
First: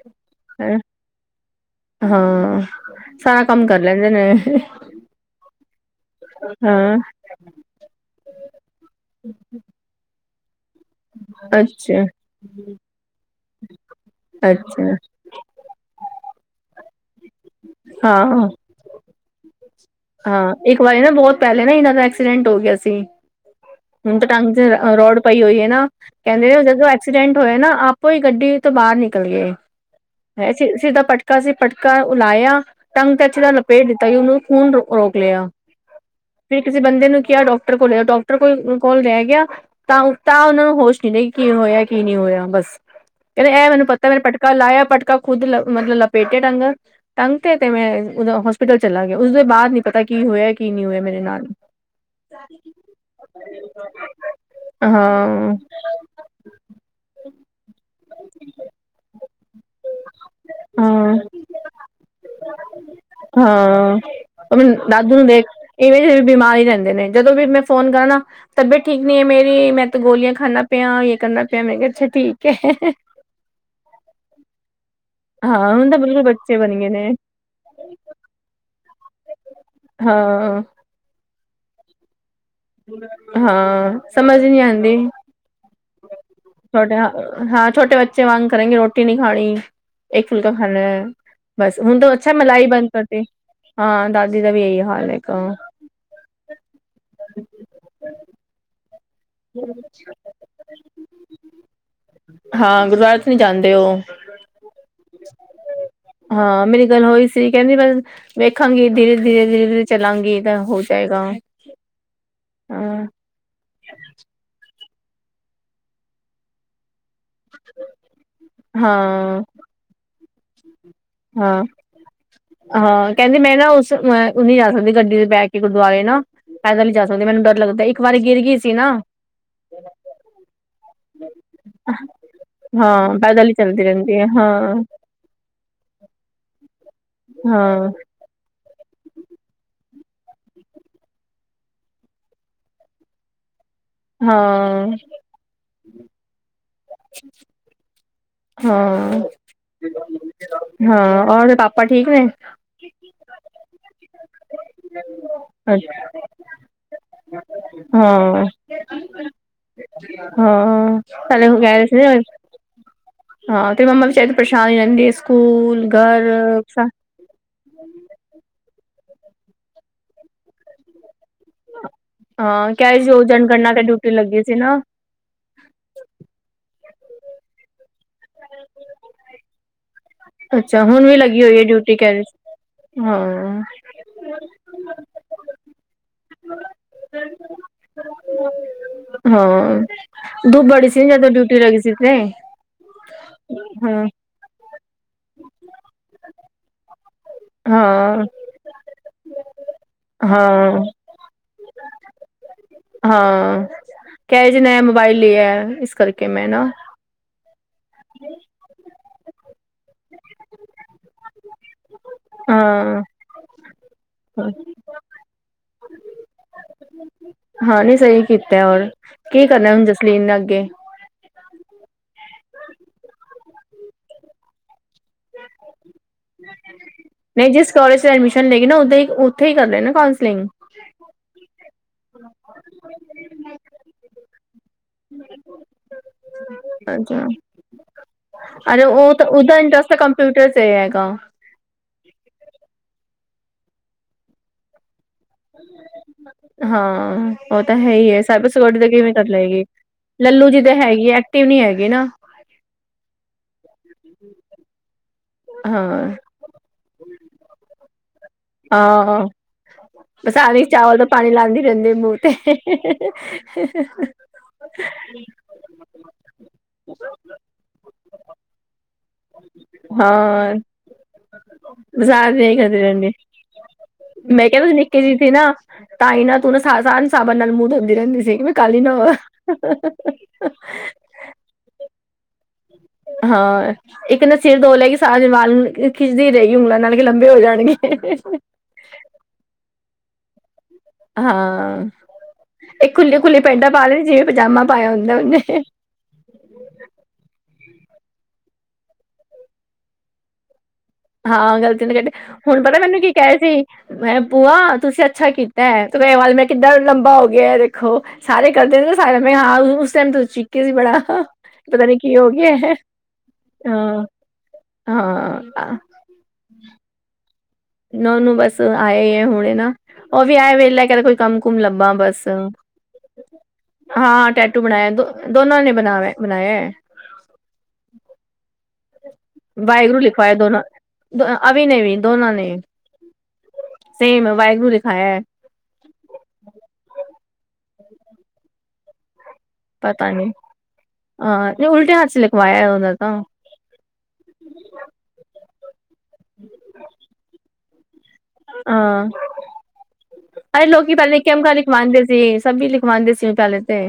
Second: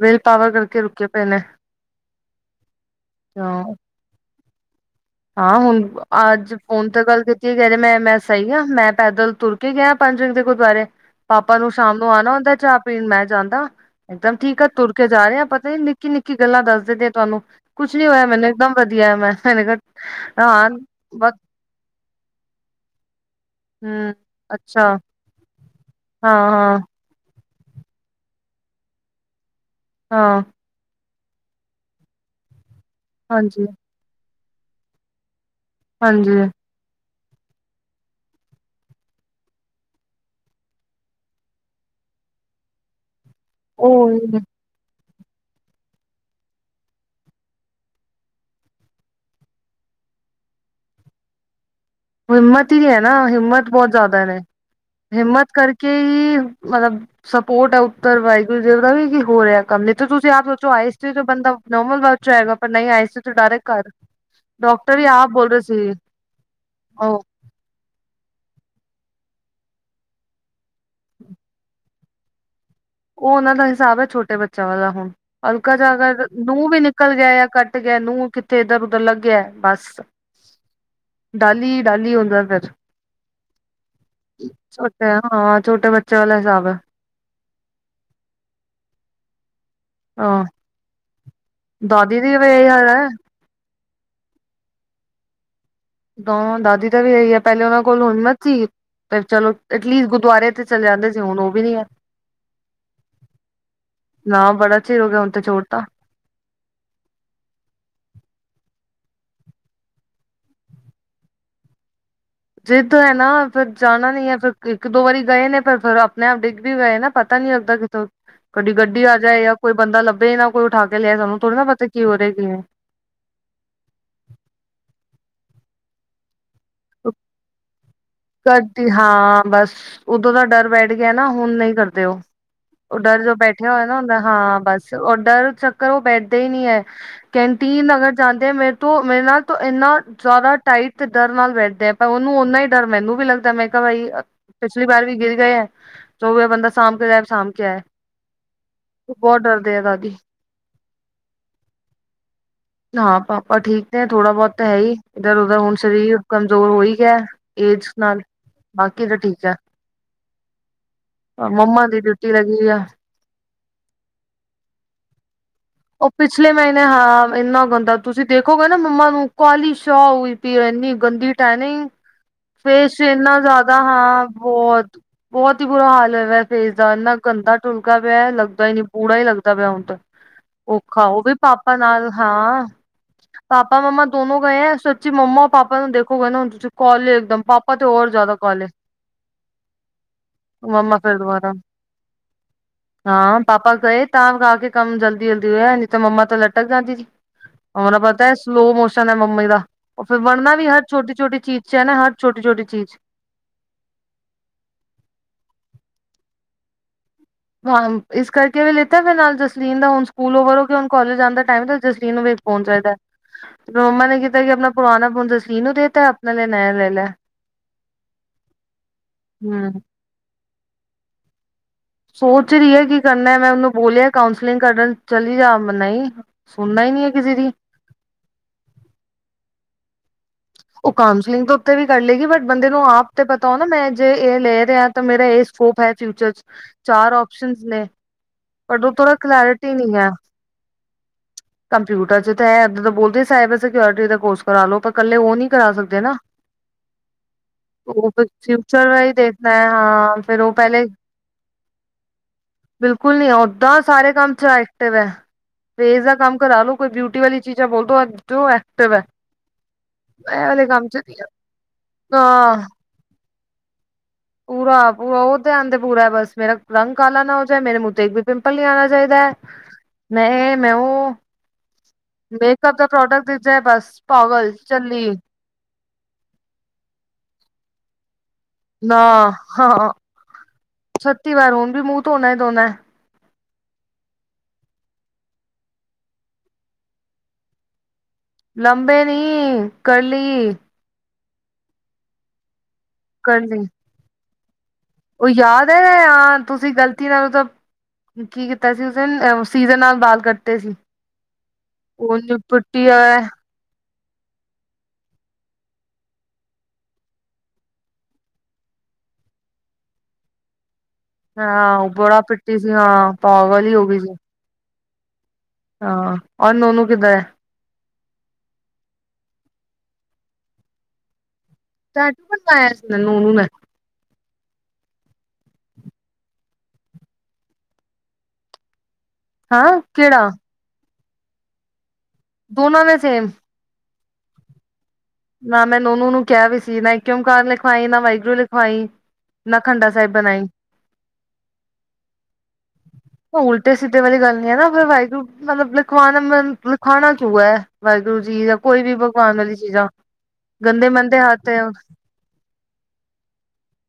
[SPEAKER 1] ਵਿਲ ਪਾਵਰ ਕਰਕੇ ਰੁਕੇ ਪਏ ਨੇ
[SPEAKER 2] ਹਾਂ, ਸਾਰਾ
[SPEAKER 1] ਹਾਂ
[SPEAKER 2] ਕੰਮ ਕਰ ਲੈਂਦੇ ਨੇ।
[SPEAKER 1] ਹਾਂ ਹੁਣ ਅੱਜ ਫੋਨ
[SPEAKER 2] ਹਾਂ
[SPEAKER 1] 'ਤੇ ਗੱਲ ਕੀ ਤੀ ਕਹਿ ਰੇ ਮੈਂ-ਮੈਂ ਸਈ ਆ ਮੈਂ ਪੈਦਲ ਤੁਰ ਕੇ ਗਿਆ ਪੰਜਕ ਦੇ ਗੁਰਦੁਆਰੇ। ਪਾਪਾ ਨੂੰ ਸ਼ਾਮ
[SPEAKER 2] ਅੱਛਾ
[SPEAKER 1] ਨੂੰ ਆਣਾ ਹੁੰਦਾ ਚਾਹ ਪੀਣ ਮੈਂ ਜਾਂਦਾ ਇੱਕਦਮ ਠੀਕ ਆ ਤੁਰ
[SPEAKER 2] ਅੱਛਾ
[SPEAKER 1] ਕੇ ਜਾ ਰੇਆ ਪਤਾ ਨਿੱ ਕੀ-ਨਿੱਕੀ ਗੱਲਾਂ ਦੱਸ ਦਿੰਦੇ ਤੁਹਾਨੂੰ ਕੁਛ ਨੀ ਹੋਇਆ
[SPEAKER 2] ਹਾਂ
[SPEAKER 1] ਮੈਨੂੰ ਇੱਕਦਮ ਵਧੀਆ ਮੈਂ ਮੈਨੇ ਕ
[SPEAKER 2] ਹਾਂ ਇੱਕ ਵਾਰੀ ਨਾ ਬਹੁਤ ਪਹਿਲੇ ਨਾ ਇਨਾਂ ਦਾ ਐਕਸੀਡੈਂਟ ਹੋ ਗਿਆ ਸੀ।
[SPEAKER 1] ਹੂੰ,
[SPEAKER 2] ਹੁਣ ਤਾਂ ਟੰਗ 'ਚ
[SPEAKER 1] ਅੱਛਾ,
[SPEAKER 2] ਰੋੜ ਪਈ ਹੋਈ ਏ ਨਾ ਕਹਿੰਦੇ ਨੇ
[SPEAKER 1] ਹਾਂ-ਹਾਂ,
[SPEAKER 2] ਜਬ
[SPEAKER 1] ਹਾਂ,
[SPEAKER 2] ਜੋ ਐਕਸੀਡੈਂਟ ਹੋਇਆ ਨਾ ਆਪੋ ਈ ਗੱਡੀ ਤੋਂ ਬਾਰ ਨਿਕਲਗੇ।
[SPEAKER 1] ਹਾਂ।
[SPEAKER 2] ਸਿੱਧਾ ਪਟਕਾ ਸੀ ਪਟਕਾ ਉਲਾਇਆ ਟੰਗ ਤੇ ਅੱਛੀ ਤਰਾ
[SPEAKER 1] ਹਾਂਜੀ।
[SPEAKER 2] ਲਪੇਟ ਦਿੱ ਤਾ ਈ ਉਨੂੰ ਖੂਨ ਰੋ ਰੋਕ ਲਿਆ।
[SPEAKER 1] ਹਾਂਜੀ।
[SPEAKER 2] ਫਿਰ ਕਿਸੀ ਬੰਦੇ ਨੂੰ ਕੇਆ ਡਾਕਟਰ ਕੋਲੋ ਡਾਕਟਰ ਕੋਲ ਰਹਿ ਗਿਆ ਤਾਂ ਓ ਤਾਂ ਉਨਾਂ ਨੂੰ ਹੋਸ਼ ਨੀ ਰਈ ਕੀ ਹੋਇਆ ਕੀ ਨੀ ਹੋਇਆ ਬਸ। ਕਹਿੰਦੇ ਏ ਮੈਨੂੰ ਪਤਾ
[SPEAKER 1] ਉਹ
[SPEAKER 2] ਮੈਂ ਨੇ ਪਟਕਾ ਲਾਇਆ ਪਟਕਾ ਖੁਦ ਮਤਲਬ ਲ ਲਪੇਟੇ ਟੰਗ ਟੰਗ ਕੇ 'ਤੇ ਮੈਂ ਹੋਸਪਿਟਲ ਚਲਾ ਗਿਆ ਉਸਦੇ ਬਾਅਦ ਨੀ ਪਤਾ ਕੀ ਹੋਇਆ ਕੀ ਨੀ ਹੋਇਆ ਮੇਰੇ ਨਾਲ।
[SPEAKER 1] ਗੁਰਮਤ ਦੀ ਐ ਨਾ ਹਿੰਮਤ ਬਹੁਤ ਜਿਆਦਾ ਨੇ, ਹਿੰਮਤ
[SPEAKER 2] ਹਾਂ
[SPEAKER 1] ਕਰ ਕੇ ਈ ਮਤਲਬ ਸਪੋਰਟ ਆਉ। ਪਰ ਵਾਹਿਗੁਰੂ ਦੇਵ ਦਾ ਵੀ ਕੀ ਹੋ ਰਿਹਾ ਕੰਮ ਨੀ ਤਾਂ ਤੁਸੀਂ ਆਪ ਸੋਚੋ ਆਈਸ
[SPEAKER 2] ਹਾਂ
[SPEAKER 1] 'ਚ ਬੰਦਾ ਨੋਰਮਲ ਬਾਅ 'ਚ ਆਏਗਾ ਪਰ ਨਈ ਆਈਸ
[SPEAKER 2] ਹਾਂ, ਓ ਮ ਦਾਦੂ ਨੂੰ ਦੇਖ
[SPEAKER 1] ਬੋਲ ਰਹੇ ਸੀ
[SPEAKER 2] ਇਵੇਂ ਈ ਬਿਮਾਰ ਈ ਰਹਿੰਦੇ ਦੇ ਨੇ
[SPEAKER 1] ਉਹ
[SPEAKER 2] ਜਦੋਂ ਵੀ ਮੈਂ ਫੋਨ ਕਰਨਾ ਤਬੀਅਤ ਠੀਕ ਨੀ ਏ ਮੇਰੀ, ਮੈਂ ਤਾਂ ਗੋਲੀਆਂ ਖਾਨਾ ਪਿਆ, ਯੇ ਕਰਨਾ ਪਿਆ ਮੈਂ ਕਿਹਾ ਅੱਛਾ ਠੀਕ ਏ।
[SPEAKER 1] ਓ ਉਨਾਂ ਦਾ ਹਿਸਾਬ ਏ ਛੋਟੇ ਬੱਚਿਆਂ ਵਾਲਾ ਹੁਣ
[SPEAKER 2] ਹਾਂ
[SPEAKER 1] ਹਲਕਾ
[SPEAKER 2] ਹੁਣ
[SPEAKER 1] ਜਾ
[SPEAKER 2] ਤਾਂ ਬਿਲਕੁਲ
[SPEAKER 1] ਅਗਰ
[SPEAKER 2] ਬੱਚੇ
[SPEAKER 1] ਨੂੰ
[SPEAKER 2] ਬਣ
[SPEAKER 1] ਵੀ
[SPEAKER 2] ਗਏ ਨੇ
[SPEAKER 1] ਨਿਕਲ ਜਾਇਆ ਜਾਂ ਕੱ ਟ ਗਿਆ ਨੂੰ ਕਿੱਥੇ ਏਧਰ-ਉਧਰ ਲੱਗ ਗਿਆ ਬਸ
[SPEAKER 2] ਹਾਂ।
[SPEAKER 1] ਡਾਲੀ-ਡਾਲੀ ਹੁੰਦਾ ਫੇਰ।
[SPEAKER 2] ਹਾਂ ਸਮਝ ਨੀ ਆਂਦੀ।
[SPEAKER 1] ਛੋਟੇ ਹਾਂ ਛੋਟੇ ਬੱਚੇ ਵਾਲਾ ਹਿਸਾਬ ਹੈ।
[SPEAKER 2] ਛੋਟੇ ਹਾਂ ਛੋਟੇ ਬੱਚੇ ਵਾਂਗ ਕਰੇਗੇ ਰੋਟੀ ਨੀ ਖਾਣੀ। ਇੱਕ
[SPEAKER 1] ਹਾਂ
[SPEAKER 2] ਫੁਲਕਾ ਖਾਣਾ ਬਸ ਹੁਣ ਤੋਂ
[SPEAKER 1] ਦਾਦੀ
[SPEAKER 2] ਅੱਛਾ
[SPEAKER 1] ਦੀ ਵੀ
[SPEAKER 2] ਮਲਾਈ
[SPEAKER 1] ਇਹੀ ਹਾਲ
[SPEAKER 2] ਬੰਦ
[SPEAKER 1] ਹੈ
[SPEAKER 2] ਕਰਤੀ। ਹਾਂ ਦਾਦੀ ਦਾ ਵੀ ਏਹੀ ਹਾਲ ਏ।
[SPEAKER 1] ਦੌ ਦਾਦੀ ਦਾ ਵੀ ਏਈ ਐ ਪਹਿਲੇ ਉਨਾਂ ਕੋਲ ਹਿੰਮਤ ਸੀ ਫੇਰ ਚਲੋ ਐਟਲੀਸਟ ਗੁਰਦੁਆਰੇ 'ਤੇ ਚਲੇ ਜਾਂਦੇ ਸੀ ਹੁਣ ਓ ਵੀ ਨੀ ਐ।
[SPEAKER 2] ਹਾਂ ਗੁਰਦੁਆਰੇ 'ਤੇ ਨੀ ਜਾਂਦੇ ਓ।
[SPEAKER 1] ਨਾ ਬੜਾ ਚਿਰ ਹੋ ਗਿਆ ਹੁਣ 'ਤੇ ਛੋੜ ਤਾਂ।
[SPEAKER 2] ਹਾਂ ਮੇਰੀ ਗੱਲ ਹੋਈ ਸੀ ਕਹਿੰਦੀ ਬਸ ਵੇਖਾਂਗੀ ਧੀਰੇ-ਧੀਰੇ-ਧੀਰੇ-ਧੀਰੇ ਚੱਲਾਂਗੀ ਤਾਂ ਹੋ ਜਾਏਗਾ।
[SPEAKER 1] ਜਿੱਦ
[SPEAKER 2] ਹਾਂ
[SPEAKER 1] ਏ ਨਾ ਫਿਰ ਜਾਣਾ ਨਈ ਐ ਫਿਰ ਇੱਕ-ਦੋ ਵਾਰੀ ਗਏ ਨੇ ਪਰ ਫਿਰ ਆਪਣੇ ਆਪ ਡਿੱਗ ਵੀ ਗਏ ਨਾ ਪਤਾ ਨੀ ਲੱਗਦਾ ਕਿਤੋਂ ਵੱਡੀ ਗੱਡੀ ਆ ਜਾਏ
[SPEAKER 2] ਹਾਂ
[SPEAKER 1] ਜਾਂ ਕੋਈ ਬੰਦਾ ਲੱਭੇ ਨਾ ਕੋਈ ਉਠਾ ਕੇ ਲਿਆਏ ਸਾਨੂੰ ਥੋੜੀ
[SPEAKER 2] ਹਾਂ
[SPEAKER 1] ਨਾ ਪਤਾ ਕੀ ਹੋ ਰੇਆ ਕਿ ਨਈ।
[SPEAKER 2] ਹਾਂ ਕਹਿੰਦੀ ਮੈਂ ਨਾ ਓਸ ਉਣ ਨੀ ਆ ਸਕਦੀ ਗੱਡੀ 'ਤੇ ਬਹਿ ਕੇ ਗੁਰਦੁਆਰੇ ਨਾ। ਪੈਦਲ ਨੀ ਜਾ ਸਕਦੇ ਮੈਨੂੰ ਡਰ ਲੱਗਦਾ ਇੱਕ ਵਾਰੀ ਗਿਰ ਗਈ ਸੀ
[SPEAKER 1] ਘੱਟ ਈ
[SPEAKER 2] ਨਾ
[SPEAKER 1] ਹਾਂ ਬਸ ਉਦੋਂ ਦਾ ਡਰ ਬੈ ਉਹੀ ਨਾ ਹੁਣ ਨਹੀਂ ਕਰਦੇ ਉਹ।
[SPEAKER 2] ਹਾਂ
[SPEAKER 1] ਡਰ ਜੋ
[SPEAKER 2] ਪੈਦਲ ਹੀ
[SPEAKER 1] ਬੈਠਿਆ
[SPEAKER 2] ਚੱਲਦੀ
[SPEAKER 1] ਹੋਇਆ ਨਾ ਹੁੰਦਾ
[SPEAKER 2] ਰਹਿੰਦੀ ਹੈ
[SPEAKER 1] ਹਾਂ, ਬਸ ਉਹ ਡਰ- ਘਰੋ ਬੈਠਦੇ ਨੀ ਹੈ।
[SPEAKER 2] ਹਾਂ
[SPEAKER 1] ਕੈਂਟੀਨ ਅਗਰ- ਜਾਂਦੇ ਆ। ਮੇਰੇ ਤੋਂ ਮੇਰੇ ਨਾਲ ਤੇ ਇੰਨਾ ਜ਼ਿਆਦਾ ਟਾਈਟ ਡਰ ਨਾਲ ਬੈਠਦੇ ਆ ਪਰ ਉਹਨੂੰ ਓਨਾ ਹੀ- ਡਰ ਮੈਨੂੰ ਵੀ ਲੱਗਦਾ ਮੈਂ ਕਿਹਾ ਬਈ ਪਿਛਲੀ
[SPEAKER 2] ਹਾਂ
[SPEAKER 1] ਵਾਰ ਵੀ ਗਿਰ ਗਿਆ ਜੋ ਵੀ ਬੰਦਾ ਸਾਂਭ ਕੇ ਜਾਏ, ਸਾਂਭ ਕੇ ਆਏ।
[SPEAKER 2] ਹਾਂ,
[SPEAKER 1] ਬਹੁਤ ਡਰਦੇ ਆ ਦਾਦੀ
[SPEAKER 2] ਹਾਂ ਹੋਰ ਪਾਪਾ ਠੀਕ ਨੇ।
[SPEAKER 1] ਹਾਂ, ਪਾਪਾ ਠੀਕ ਨੇ ਥੋੜ੍ਹਾ ਬਹੁਤਾ ਹੈ ਹੀ। ਇੱਧਰ- ਉਧਰ ਹੁਣ ਸਰੀਰ ਕਮਜ਼ੋਰ ਹੋ ਹੀ ਗਿਆ। ਏਜ ਨਾਲ,
[SPEAKER 2] ਹਾਂ
[SPEAKER 1] ਬਾਕੀ ਤੇ ਠੀਕ ਹੈ।
[SPEAKER 2] ਹਾਂ, ਪਹਿਲੇ ਹੋ ਕੇ
[SPEAKER 1] ਮੰਮਾ
[SPEAKER 2] ਆਏ ਸੀ
[SPEAKER 1] ਦੀ
[SPEAKER 2] ਕਿ।
[SPEAKER 1] ਡਿਊਟੀ ਲੱਗੀ ਆ
[SPEAKER 2] ਹਾਂ, ਤੇ ਮੰਮਾ ਵਿਚਾਰੀ ਪਰੇਸ਼ਾਨ ਹੀ ਰਹਿੰਦੀ ਸਕੂਲ
[SPEAKER 1] ਉਹ
[SPEAKER 2] ਘਰ
[SPEAKER 1] ਪਿਛਲੇ ਮਹੀਨੇ ਹਾਂ ਇੰਨਾ ਗੰਦਾ - ਤੁਸੀਂ ਦੇਖੋਗੇ ਨਾ ਮੰਮਾ ਨੂੰ ਕਾਲੀ ਸ਼ਾਹ ਹੋਈ ਪਈ, ਇੰਨੀ ਗੰਦੀ ਟੈਨਿੰਗ।
[SPEAKER 2] ਹਾਂ ਕਹਿ
[SPEAKER 1] ਫੇਸ
[SPEAKER 2] ਰਹੀ ਸੀ ਉਸ
[SPEAKER 1] ਇੰਨਾ
[SPEAKER 2] ਦਿਨ ਗੰਨਾ
[SPEAKER 1] ਜ਼ਿਆਦਾ
[SPEAKER 2] ਤੇ ਡਿਊਟੀ
[SPEAKER 1] ਹਾਂ
[SPEAKER 2] ਲੱਗੀ ਸੀ ਨਾ
[SPEAKER 1] ਬਹੁਤ- ਬਹੁਤ ਹੀ ਬੁਰਾ ਹਾਲ ਹੋਇਆ ਫੇਸ ਦਾ। ਇੰਨਾ ਗੰਦਾ ਢੁਲਕਾ ਪਿਆ ਲੱਗਦਾ ਨਹੀਂ ਕੂੜਾ ਹੀ ਲੱਗਦਾ ਪਿਆ ਹੁਣ ਤੇ।
[SPEAKER 2] ਅੱਛਾ
[SPEAKER 1] ਔਖਾ
[SPEAKER 2] ਹੁਣ
[SPEAKER 1] ਉਹ ਵੀ
[SPEAKER 2] ਲੱਗੀ ਹੋਈ ਹੈ
[SPEAKER 1] ਪਾਪਾ
[SPEAKER 2] ਡਿਊਟੀ
[SPEAKER 1] ਨਾਲ
[SPEAKER 2] ਕਹਿ ਰਹੀ ਸੀ
[SPEAKER 1] ਹਾਂ।
[SPEAKER 2] ਹਾਂ
[SPEAKER 1] ਪਾਪਾ ਮੰਮਾ ਦੋਨੋ ਗਏ ਹੈ। ਸੱਚੀ ਮੰਮਾ-ਪਾਪਾ ਨੂੰ ਦੇਖੋਗੇ ਨਾ ਤੁਸੀਂ ਕਾਲੇ ਇੱਕ-ਦਮ ਪਪ ਪਾਪਾ ਤੇ ਹੋਰ ਜ਼ਿਆਦਾ ਕਾਲੇ।
[SPEAKER 2] ਹਾਂ, ਧੂਪ ਬੜੀ
[SPEAKER 1] ਮੰਮਾ
[SPEAKER 2] ਸੀ ਨਾ,
[SPEAKER 1] ਫਿਰ
[SPEAKER 2] ਜਦੋਂ
[SPEAKER 1] ਦੁਬਾਰਾ
[SPEAKER 2] ਡਿਊਟੀ ਰਹਿੰਦੀ ਸੀ ਇੱਥੇ
[SPEAKER 1] ਹਾਂ, ਪਾਪਾ ਗਏ ਤਾਂ ਜਾਕੇ ਕੰਮ ਜਲਦੀ, ਜਲਦੀ ਹੋਇਆ ਨਹੀਂ ਤਾਂ ਮੰਮਾ ਤਾਂ ਲਟਕ ਜਾਂਦੀ ਸੀ। ਉਹਨੂੰ
[SPEAKER 2] ਹਾਂ
[SPEAKER 1] ਪਤਾ ਹੈ। ਸਲੋ ਮੋਸ਼ਨ ਹੈ ਮੰਮਾ ਜੀ ਦਾ। ਉਹ ਫੇਰ ਵੜਨਾ ਵੀ ਹੈ, ਹਰ
[SPEAKER 2] ਹਾਂ
[SPEAKER 1] ਛੋਟੀ-ਛੋਟੀ ਚੀਜ਼ 'ਚ ਹੈ ਨਾ ਹਰ ਛੋਟੀ-ਛੋਟੀ ਚੀਜ਼।
[SPEAKER 2] ਹਾਂ। ਕਹਿ ਜਿੰਨੇ ਮੋਬਾਈਲ ਲਿਆ ਹੈ। ਇਸ ਕਰਕੇ ਮੈਂ ਨਾ-
[SPEAKER 1] ਹਾਂ, ਇਸ ਕਰਕੇ ਵੀ ਲਿਤਾਂ, ਫਿਰ ਨਾਲ ਜਸਲੀਨ ਦਾ ਹੁਣ ਸਕੂਲ ਵਰਕ ਕਿ ਹੁਣ ਕਾਲਜ ਜਾਣ ਦਾ ਟਾਈਮ ਜਸਲੀਨ ਨੂੰ ਵੇਖ-
[SPEAKER 2] ਹਾਂ।
[SPEAKER 1] ਰੋਮਾ ਨੇ ਕੀਤਾ ਕਿ ਆਪਣਾ ਪੁਰਾਣਾ ਫੋਨ ਜਸਲੀਨ ਨੂੰ ਦੇ ਦਿੱਤਾ। ਆਪਣੇ ਲਈ ਨਯਾ ਲੈ ਲਿਆ।
[SPEAKER 2] ਹਾਂ, ਨਹੀਂ ਸਹੀ। ਕੀਤਾ ਔਰ, ਕੀ ਕਰਨਾ
[SPEAKER 1] ਹੂੰ।
[SPEAKER 2] ਹੁਣ ਜਸਲੀਨ ਨੇ ਅੱਗੇ।
[SPEAKER 1] ਸੋਚ ਰਹੀ ਹੈ ਕੀ ਕਰਨਾ। ਮੈਂ ਉਹਨੂੰ ਬੋਲਿਆ ਕਾਉਸਲਿੰਗ ਕਰਨ ਚਲੀ ਜਾ। ਨਹੀਂ ਸੁਣਨਾ ਹੀ ਨੀ ਕਿਸੇ ਦੀ।
[SPEAKER 2] ਕੋਲਜ 'ਚ ਐਡਮਿਸ਼ਨ ਲਏਗੀ ਨਾ, ਉੱਦਾਂ ਹੀ ਉੱਥੇ ਹੀ ਕਰ ਲੈਣੀ ਕਾਂਸਲਿੰਗ।
[SPEAKER 1] ਉਹ ਕਾਂਸਲਿੰਗ ਤਾਂ ਉੱਥੇ ਵੀ ਕਰ ਲਏਗੀ, ਬਟ ਬੰਦੇ ਨੂੰ ਆਪ ਤੇ ਪਤਾ ਹੋ। ਮੈਂ ਜੇ ਇਹ ਲੈ ਰਿਹਾ ਤਾਂ ਮੇਰਾ ਇਹ- ਸਕੋਪ ਹੈ ਫਿਊਚਰ 'ਚ। ਚਾਰ
[SPEAKER 2] ਅੱਛਾ
[SPEAKER 1] ਓਪਸ਼ਨਸ ਨੇ
[SPEAKER 2] ਅਰੇ
[SPEAKER 1] ਬਟ ਉਹ ਥੋੜਾ
[SPEAKER 2] ਤਾਂ ਉਹਦਾ
[SPEAKER 1] ਕਲੈਰਿਟੀ
[SPEAKER 2] ਇੰਟਰਸਟ
[SPEAKER 1] ਨਹੀਂ
[SPEAKER 2] ਤਾਂ
[SPEAKER 1] ਹੈ।
[SPEAKER 2] ਕੰਪਿਊਟਰ ਸੇ ਹੈਗਾ
[SPEAKER 1] ਕੰਪਿਊਟਰ 'ਚ ਤਾਂ ਹੈ ਇੱਦਾਂ ਤਾਂ ਬੋਲਦੇ ਸਹਿਬ ਸਿਓਰਟੀ ਦਾ ਕੋਰਸ ਕਰਾ ਲਓ ਪਰ ਇਕੱਲੇ ਉਹ ਨਹੀਂ ਕਰਾ ਸਕਦੇ ਨਾ
[SPEAKER 2] ਹਾਂ ਉਹ ਤਾਂ ਹੈ ਹੀ
[SPEAKER 1] ਫਿਰ
[SPEAKER 2] ਸਾਹਿਬਾ ਸੋਚਦੇ
[SPEAKER 1] ਫਿਊਚਰ ਦਾ
[SPEAKER 2] ਕਿਵੇਂ
[SPEAKER 1] ਹੀ
[SPEAKER 2] ਕਰ
[SPEAKER 1] ਦੇਖਣਾ
[SPEAKER 2] ਲਏਗੀ
[SPEAKER 1] ਹੈ ਹਾਂ ਫਿਰ
[SPEAKER 2] ਲੱਲੂ
[SPEAKER 1] ਉਹ
[SPEAKER 2] ਜੇ ਤਾਂ
[SPEAKER 1] ਪਹਿਲੇ
[SPEAKER 2] ਹੈ ਏ ਐਕਟਿਵ ਨਹੀਂ ਹੈਗੇ ਨਾ
[SPEAKER 1] ਬਿਲਕੁਲ ਨੀ ਓਦਾਂ ਸਾਰੇ ਕੰਮ 'ਚ ਐਕਟਿਵ ਹੈ
[SPEAKER 2] ਹਾਂ
[SPEAKER 1] ਵੇਜ ਦਾ ਕੰਮ ਘਰਾ ਨੂੰ ਕੋਈ ਬਿਊਟੀ ਵਾਲੀ ਚੀਜ਼ਾਂ ਬੋਲਦੋ ਅੱ ਜੋ [UNINTELLIGIBLE] ਹੈ ਐਕਟਿਵ
[SPEAKER 2] ਹਾਂ ਹਾਂ ਬਸ
[SPEAKER 1] ਇਹ
[SPEAKER 2] ਆਕ
[SPEAKER 1] ਵਾਲੇ ਕੰਮ
[SPEAKER 2] ਚਾਵਲ
[SPEAKER 1] ਚ
[SPEAKER 2] ਦਾ
[SPEAKER 1] ਨੀ ਹੈ।
[SPEAKER 2] ਪਾਣੀ ਲਾਂਦੀ ਰਹਿੰਦੀ ਮੂੰਹ ਤੇ
[SPEAKER 1] ਹਾਂ
[SPEAKER 2] [INAUDIBLE]
[SPEAKER 1] ਪੂਰਾ ਪੂਰਾ ਉਹ ਧਿਆਨ ਤੇ ਪੂਰਾ ਬਸ ਮੇਰਾ ਰੰਗ ਕਾਲਾ ਨਾ ਹੋ ਜਾਏ ਮੇਰੇ ਮੁੂੰਹ ਤੇ ਪਿੰਪਲ ਨੀ ਆਉਣਾ ਚਾਹੀਦਾ ਮੈਂ
[SPEAKER 2] ਹਾਂ
[SPEAKER 1] ਏ ਮੈਂ ਉਹ
[SPEAKER 2] ਬਜ਼ਾਰ ਦੇ
[SPEAKER 1] ਮੇਕਅਪ
[SPEAKER 2] ਕਰਦੇ
[SPEAKER 1] ਦਾ
[SPEAKER 2] ਰਹਿੰਦੇ
[SPEAKER 1] ਪ੍ਰੋਡਕਟ ਦਿੱਸ ਜਾਏ ਬਸ ਪਾਵਲ ਚੱਲੀਏ
[SPEAKER 2] ਤਾਂਹੀ ਨਾਲ ਤੂੰਨ ਸਾਹ ਸਾਬਣ ਨਾਲ ਮੂੰਹ ਦਿੰਦੀ ਰਹਿੰਦੀ ਸੀਗੀ ਕਾਲ ਨਾ ਹੋ
[SPEAKER 1] ਪਹਿਲੀ ਵਾਰ ਹੁਨ ਵੀ ਮੂੰਹ ਧੋਣਾ ਹੀ ਧੋਣਾ ਹੈ
[SPEAKER 2] ਹਾਂ ਇੱਕ ਕਹਿੰਦਾ ਸਿਰ ਧੋ ਲਏਗੀ ਸਾਰੇ ਵਾਲ ਖਿੱਚਦੀ ਰਹੇਗੀ ਉਂਗਲਾਂ ਨਾਲ ਕੇ ਲੰਬੇ ਹੋ ਜਾਣਗੇ
[SPEAKER 1] ਲੰਬੇ ਨੀ ਕਰਲੀ
[SPEAKER 2] ਹਾਂ ਇਹ ਖੁੱਲੀਆਂ ਖੁੱਲੀਆਂ
[SPEAKER 1] ਕਰਲੀ
[SPEAKER 2] ਪੈਂਟਾਂ ਪਾ ਦੇਦੇ ਜਿਵੇਂ ਪਜਾਮਾ ਪਾਇਆ ਹੁੰਦਾ ਉਹਨੇ
[SPEAKER 1] ਤੇ ਹਾਂ ਤੁਸੀਂ ਗ਼ਲਤੀ ਨਾਲ ਤਾਂ ਕੀ ਕੀਤਾ ਸੀ ਉਸ ਦਿਨ ਸੀਜ਼ਰ ਨਾਲ ਬਾਲ ਕੱਟਤੇ ਸੀ
[SPEAKER 2] ਹਾਂ ਗਲਤੀ ਨੇ ਕੱਟ
[SPEAKER 1] ਉਹਨੂੰ
[SPEAKER 2] ਹੁਣ ਪਤਾ
[SPEAKER 1] ਪਿੱਟੀ
[SPEAKER 2] ਮੈਨੂੰ ਕੀ
[SPEAKER 1] ਹੈ
[SPEAKER 2] ਕਹਿ ਰਹੀ ਸੀ ਮੈਂ ਭੂਆ ਤੁਸੀਂ ਅੱਛਾ ਕੀਤਾ ਮੇਰੇ ਵਾਲ ਮੈਂ ਕਿੱਦਾਂ ਲੰਬਾ ਹੋ ਗਿਆ ਦੇਖੋ ਸਾਰੇ ਕਰਦੇ ਨੇ ਨਾ ਸਾਰਿਆ ਹਾਂ ਉਸ ਟਾਈਮ ਕਿ ਸੀ ਬੜਾ
[SPEAKER 1] ਹਾਂ
[SPEAKER 2] ਪਤਾ
[SPEAKER 1] ਉਹ
[SPEAKER 2] ਨੀ ਕੀ
[SPEAKER 1] ਬੜਾ
[SPEAKER 2] ਹੋ ਗਿਆ
[SPEAKER 1] ਪਿੱਟੀ ਸੀ ਹਾਂ ਪਾਗਲ ਹੀ ਹੋ ਗਈ
[SPEAKER 2] ਹਾਂ
[SPEAKER 1] ਸੀ
[SPEAKER 2] ਹਾਂ
[SPEAKER 1] ਹਾਂ ਔਰ ਨੋਨੂੰ ਕਿਦਾ ਏ
[SPEAKER 2] ਨੋਨੂ ਬਸ ਆਏ ਹੀ ਹੁਣੇ ਨਾ ਉਹ ਵੀ ਆਏ ਵੇਲੈ ਕੇ ਕੁਛ ਕੰਮ ਕੁਮ ਲੱਭਾ
[SPEAKER 1] ਟੈਟੂ
[SPEAKER 2] ਬਸ
[SPEAKER 1] ਬਣਵਾਇਆ ਇਸਨੇ ਨੋਨੂੰ ਨੇ
[SPEAKER 2] ਹਾਂ ਟੈਟੂ ਬਣਾਇਆ ਦੋ ਦੋਨਾਂ ਨੇ ਬਣਾ ਬਣਾਇਆ
[SPEAKER 1] ਹਾਂ
[SPEAKER 2] ਵਾਹਿਗੁਰੂ
[SPEAKER 1] ਕਿਹੜਾ
[SPEAKER 2] ਲਿਖਵਾਇਆ ਦੋਨਾ ਨੇ ਅਵਿ ਨੇ ਵੀ ਦੋਨਾਂ ਨੇ
[SPEAKER 1] ਉਨਾਂ ਦੇ ਸੇਮ
[SPEAKER 2] ਸੇਮ ਏ ਵਾਹਿਗੁਰੂ ਦਿਖਾਇਆ ਹੈ
[SPEAKER 1] ਨਾ ਮੈਂ ਨਨੂੰ ਨੂੰ ਕਿਹਾ ਵੀ ਸੀ ਨਾ ਏਕ ਓਕਾਰ ਲਿਖਵਾਈ ਨਾ ਵਾਹਿਗੁਰੂ ਲਿਖਵਾਈ ਨਾ ਖੰਡਾ
[SPEAKER 2] ਪਤਾ
[SPEAKER 1] ਸਾਹਿਬ
[SPEAKER 2] ਨੀ
[SPEAKER 1] ਬਣਾਈ
[SPEAKER 2] ਹਾਂ ਜੋ ਨਹੀਂ ਉਲਟੇ ਹੱਥ ਚ ਲੈ ਲਿਖਵਾਇਆ ਉਹਦਾ ਤਾਂ
[SPEAKER 1] ਉਲਟੇ ਸਿੱਧੇ ਵਾਲੀ ਗੱਲ ਨੀ ਹੈ ਨਾ ਫਿਰ ਵਾਹਿਗੁਰੂ ਮਤਲਬ ਲਿਖਾਉਣਾ ਮ ਲਿਖਾਉਣਾ ਕਿਉ ਹੈ ਵਾਹਿਗੁਰੂ ਜੀ ਜਾਂ ਕੋਈ ਵੀ ਭਗਵਾਨ ਵਾਲੀ ਚੀਜ਼ਾਂ
[SPEAKER 2] ਅਰੇ
[SPEAKER 1] ਗੰਦੇ
[SPEAKER 2] ਲੋਕੀ ਪਹਿਲੇ
[SPEAKER 1] ਮੰਦੇ
[SPEAKER 2] ਤੇ ਇਕ
[SPEAKER 1] ਹੱਥ
[SPEAKER 2] ਓਮਕਾਰ ਲਿਖਵਾਉਦੇ ਸੀ ਸਭੀ ਲਿਖਵਾਉਂਦੇ ਸੀ ਪਹਿਲੇ ਤੇ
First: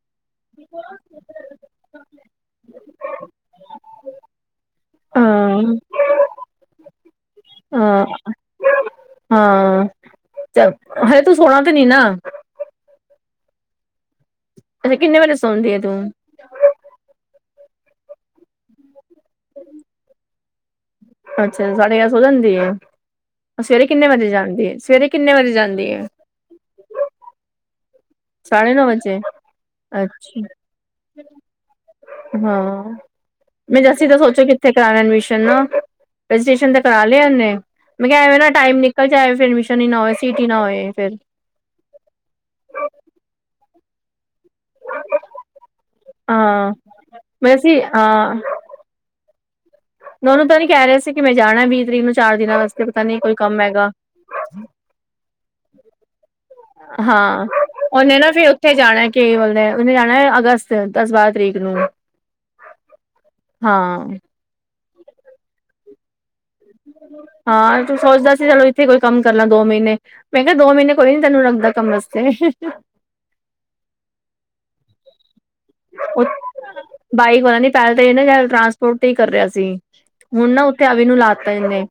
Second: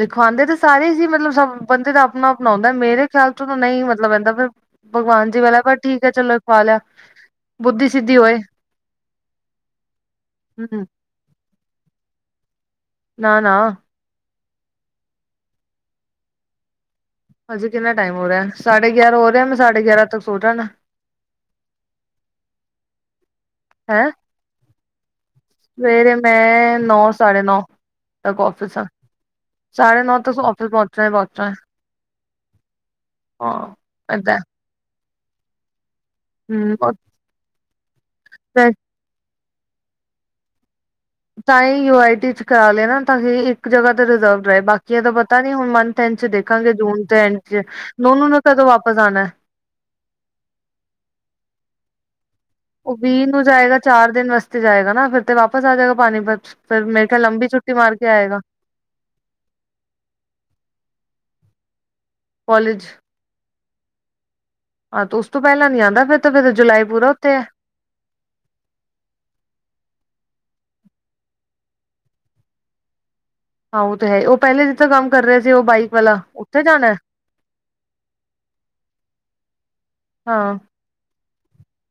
[SPEAKER 1] ਲਿਖਵਾਉਂਦੇ ਤੇ ਸਾਰੇ ਹੀ ਸੀ ਮਤਲਬ ਸਭ ਬੰਦੇ ਦਾ ਆਪਣਾ ਆਪਣਾ ਹੁੰਦਾ ਮੇਰੇ ਖਿਆਲ ਚ ਤਾਂ ਨਹੀਂ ਮਤਲਬ ਰਹਿੰਦਾ ਫਿਰ ਭਗਵਾਨ ਜੀ ਵਾਲਾ
[SPEAKER 2] ਹਾਂ
[SPEAKER 1] ਪਰ ਠੀਕ ਹੈ ਚਲੋ ਲਿਖਵਾ ਲਿਆ ਬੁੱਧੀ
[SPEAKER 2] ਹਾਂ
[SPEAKER 1] ਸਿੱਧੀ ਹੋਏ
[SPEAKER 2] ਹਾਂ
[SPEAKER 1] ਹਮ
[SPEAKER 2] ਹਜੇ ਤੂੰ ਸੋਣਾ ਤੇ ਨੀ ਨਾ
[SPEAKER 1] ਨਾ ਨਾ
[SPEAKER 2] ਅੱਛਾ ਕਿੰਨੇ ਵਜੇ ਸੌਦੀ ਆ ਤੂੰ
[SPEAKER 1] ਹਜੇ ਕਿੰਨਾ ਟਾਈਮ ਹੋ ਰਿਹਾ ਸਾਡੇ ਗਿਆਰਾਂ ਹੋ ਰਿਹਾ ਮੈਂ ਸਾਡੇ ਗਿਆਰਾਂ ਤੱਕ ਸੋਚ ਜਾਣਾ
[SPEAKER 2] ਅੱਛਾ ਸਾਢੇ ਗਿਆਰਾਂ ਸੋ ਜਾਂਦੀ ਏ ਸਵੇਰੇ ਕਿੰਨੇ
[SPEAKER 1] ਹੈਂ
[SPEAKER 2] ਵਜੇ ਜਾਂਦੀ ਏ ਸਵੇਰੇ ਕਿੰਨੇ ਵਜੇ ਜਾਂਦੀ ਹੈ
[SPEAKER 1] ਸਵੇਰੇ ਮੈਂ ਨੌ ਸਾਢੇ ਨੌ ਤੱਕ
[SPEAKER 2] ਸਾਢੇ
[SPEAKER 1] ਓਫਿਸ ਆ
[SPEAKER 2] ਨੌ ਵਜੇ
[SPEAKER 1] ਸਾਢੇ ਨੌ ਤੱਕ
[SPEAKER 2] ਅੱਛਾ
[SPEAKER 1] ਓਫਿਸ ਪਹੁੰਚਣਾ ਈ ਪਹੁੰਚਣਾ ਹੈ
[SPEAKER 2] ਹਾਂ ਮੈਂ ਜਸੀਂ
[SPEAKER 1] ਹਾਂ
[SPEAKER 2] ਤਾਂ
[SPEAKER 1] ਏਦਾਂ
[SPEAKER 2] ਸੋਚੋ ਕਿ ਤੇ ਕਰਾ ਲੈਣ ਐਡਮਿਸ਼ਨ ਨਾ ਰਜਿਸਟਰੇਸ਼ਨ ਤੇ ਕਰਾ
[SPEAKER 1] ਹਮ
[SPEAKER 2] ਲਿਆ ਇਹਨੇ ਮੈਂ ਕਿਹਾ ਐਵੇਂ ਨਾ ਟਾਈਮ ਨ ਕੱਲ ਜਾਏ ਫਿਰ ਐਡਮਿਸ਼ਨ ਹੀ ਨਾ ਹੋਏ ਸੀਟ ਹੀ ਨਾ ਹੋਏ ਫਿਰ
[SPEAKER 1] ਤਾਂ ਹੀ ਯੂ ਆਈ ਟੀ ਚ ਕਰਾ ਲਿਆ ਨਾ ਤਾਂ ਇੱਕ ਜਗ੍ਹਾ ਤੇ ਰਿਜ਼ਰਵ ਰਹੇ ਬਾਕੀਆਂ ਦਾ ਪਤਾ ਨੀ ਹੁਣ ਮ ਤਿੰਨ ਚ
[SPEAKER 2] ਹਾਂ
[SPEAKER 1] ਦੇਖਾਂਗੇ ਜੂਨ ਤੇ ਐਂਡ ਚ,
[SPEAKER 2] ਵੈਸੇ
[SPEAKER 1] ਨੋਨੂੰ
[SPEAKER 2] ਹਾਂ
[SPEAKER 1] ਨੇ ਕਦੋਂ ਵਾਪਸ ਆਣੈ?
[SPEAKER 2] ਨੋਨੂੰ ਤਾਂ ਨੀ ਕੈ ਰੇਆ ਸੀ ਕਿ ਮੈਂ ਜਾਣੈ ਵੀ ਤਰੀਕ ਨੂੰ ਚਾਰ ਦਿਨਾਂ ਵਾਸ
[SPEAKER 1] ਓ ਵੀਹ ਨੂੰ ਜਾਏਗਾ ਚਾਰ ਦਿਨ ਵਾਸਤੇ ਜਾਏਗਾ ਨਾ, ਫੇਰ ਤੇ ਵਾਪਸ ਆਜੇਗਾ ਪਾਨੀਪਤ ਫੇਰ ਮੇਰਾ ਖ਼ਿਆਲ ਲੰਬੀ ਛੁੱਟੀ ਮਾਰ ਕੇ ਆਏਗਾ।
[SPEAKER 2] ਇੱਥੇ ਜਾਨਾ ਕੇ ਬੋਲਦੇ ਐ ਓਨੇ ਜਾਨਾ ਅਗਸਤ ਦਸ-ਬਾਰਾ ਤਰੀਕ ਨੂੰ
[SPEAKER 1] ਕੋਲੇਜ।
[SPEAKER 2] ਹਾਂ।
[SPEAKER 1] ਆ ਤੋ ਓਸ ਤੋ ਪੈਲਾ ਨੀ ਆਂਦਾ ਫੇਰ ਤਾਂ ਫੇਰ
[SPEAKER 2] ਹਾਂ, ਏ ਤੂੰ ਸੋਚਦਾ ਸੀ ਐਵੈਂ ਈ ਇਥੇ ਕੋਈ ਕਾੰਮ ਕਰ ਲਾ ਦੋ ਮੀਨੇ, ਓ ਈ ਨਾ ਦੋ ਮੀਨੇ ਕੋਈ ਨੀ ਤੈਨੂੰ ਰੱਖਦਾ ਕਮ ਆਸਤੇ
[SPEAKER 1] ਹਾਂ, ਓ ਤੇ ਹੈਈ, ਓ ਪੈਲੇ ਜਿੱਥੋਂ ਕੰਮ ਕਰ ਰੇ ਸੀ ਓ ਬਾਈਕ ਵਾਲਾ
[SPEAKER 2] ਉਹ
[SPEAKER 1] ਉੱਥੇ ਜਾਨਾ ਐ?
[SPEAKER 2] ਬਾਈਕ ਵਾਲਾ ਨੀ ਪੈਲਾ ਤਾ ਇਨੇ ਟਰਾਂਸਪੋਰਟ ਤੇ ਈ ਕਰ ਰੇਆ ਸੀ।
[SPEAKER 1] ਹਾਂ।
[SPEAKER 2] [UNINTELLIGIBLE] ਲਾਤਾ ਐਨੇ,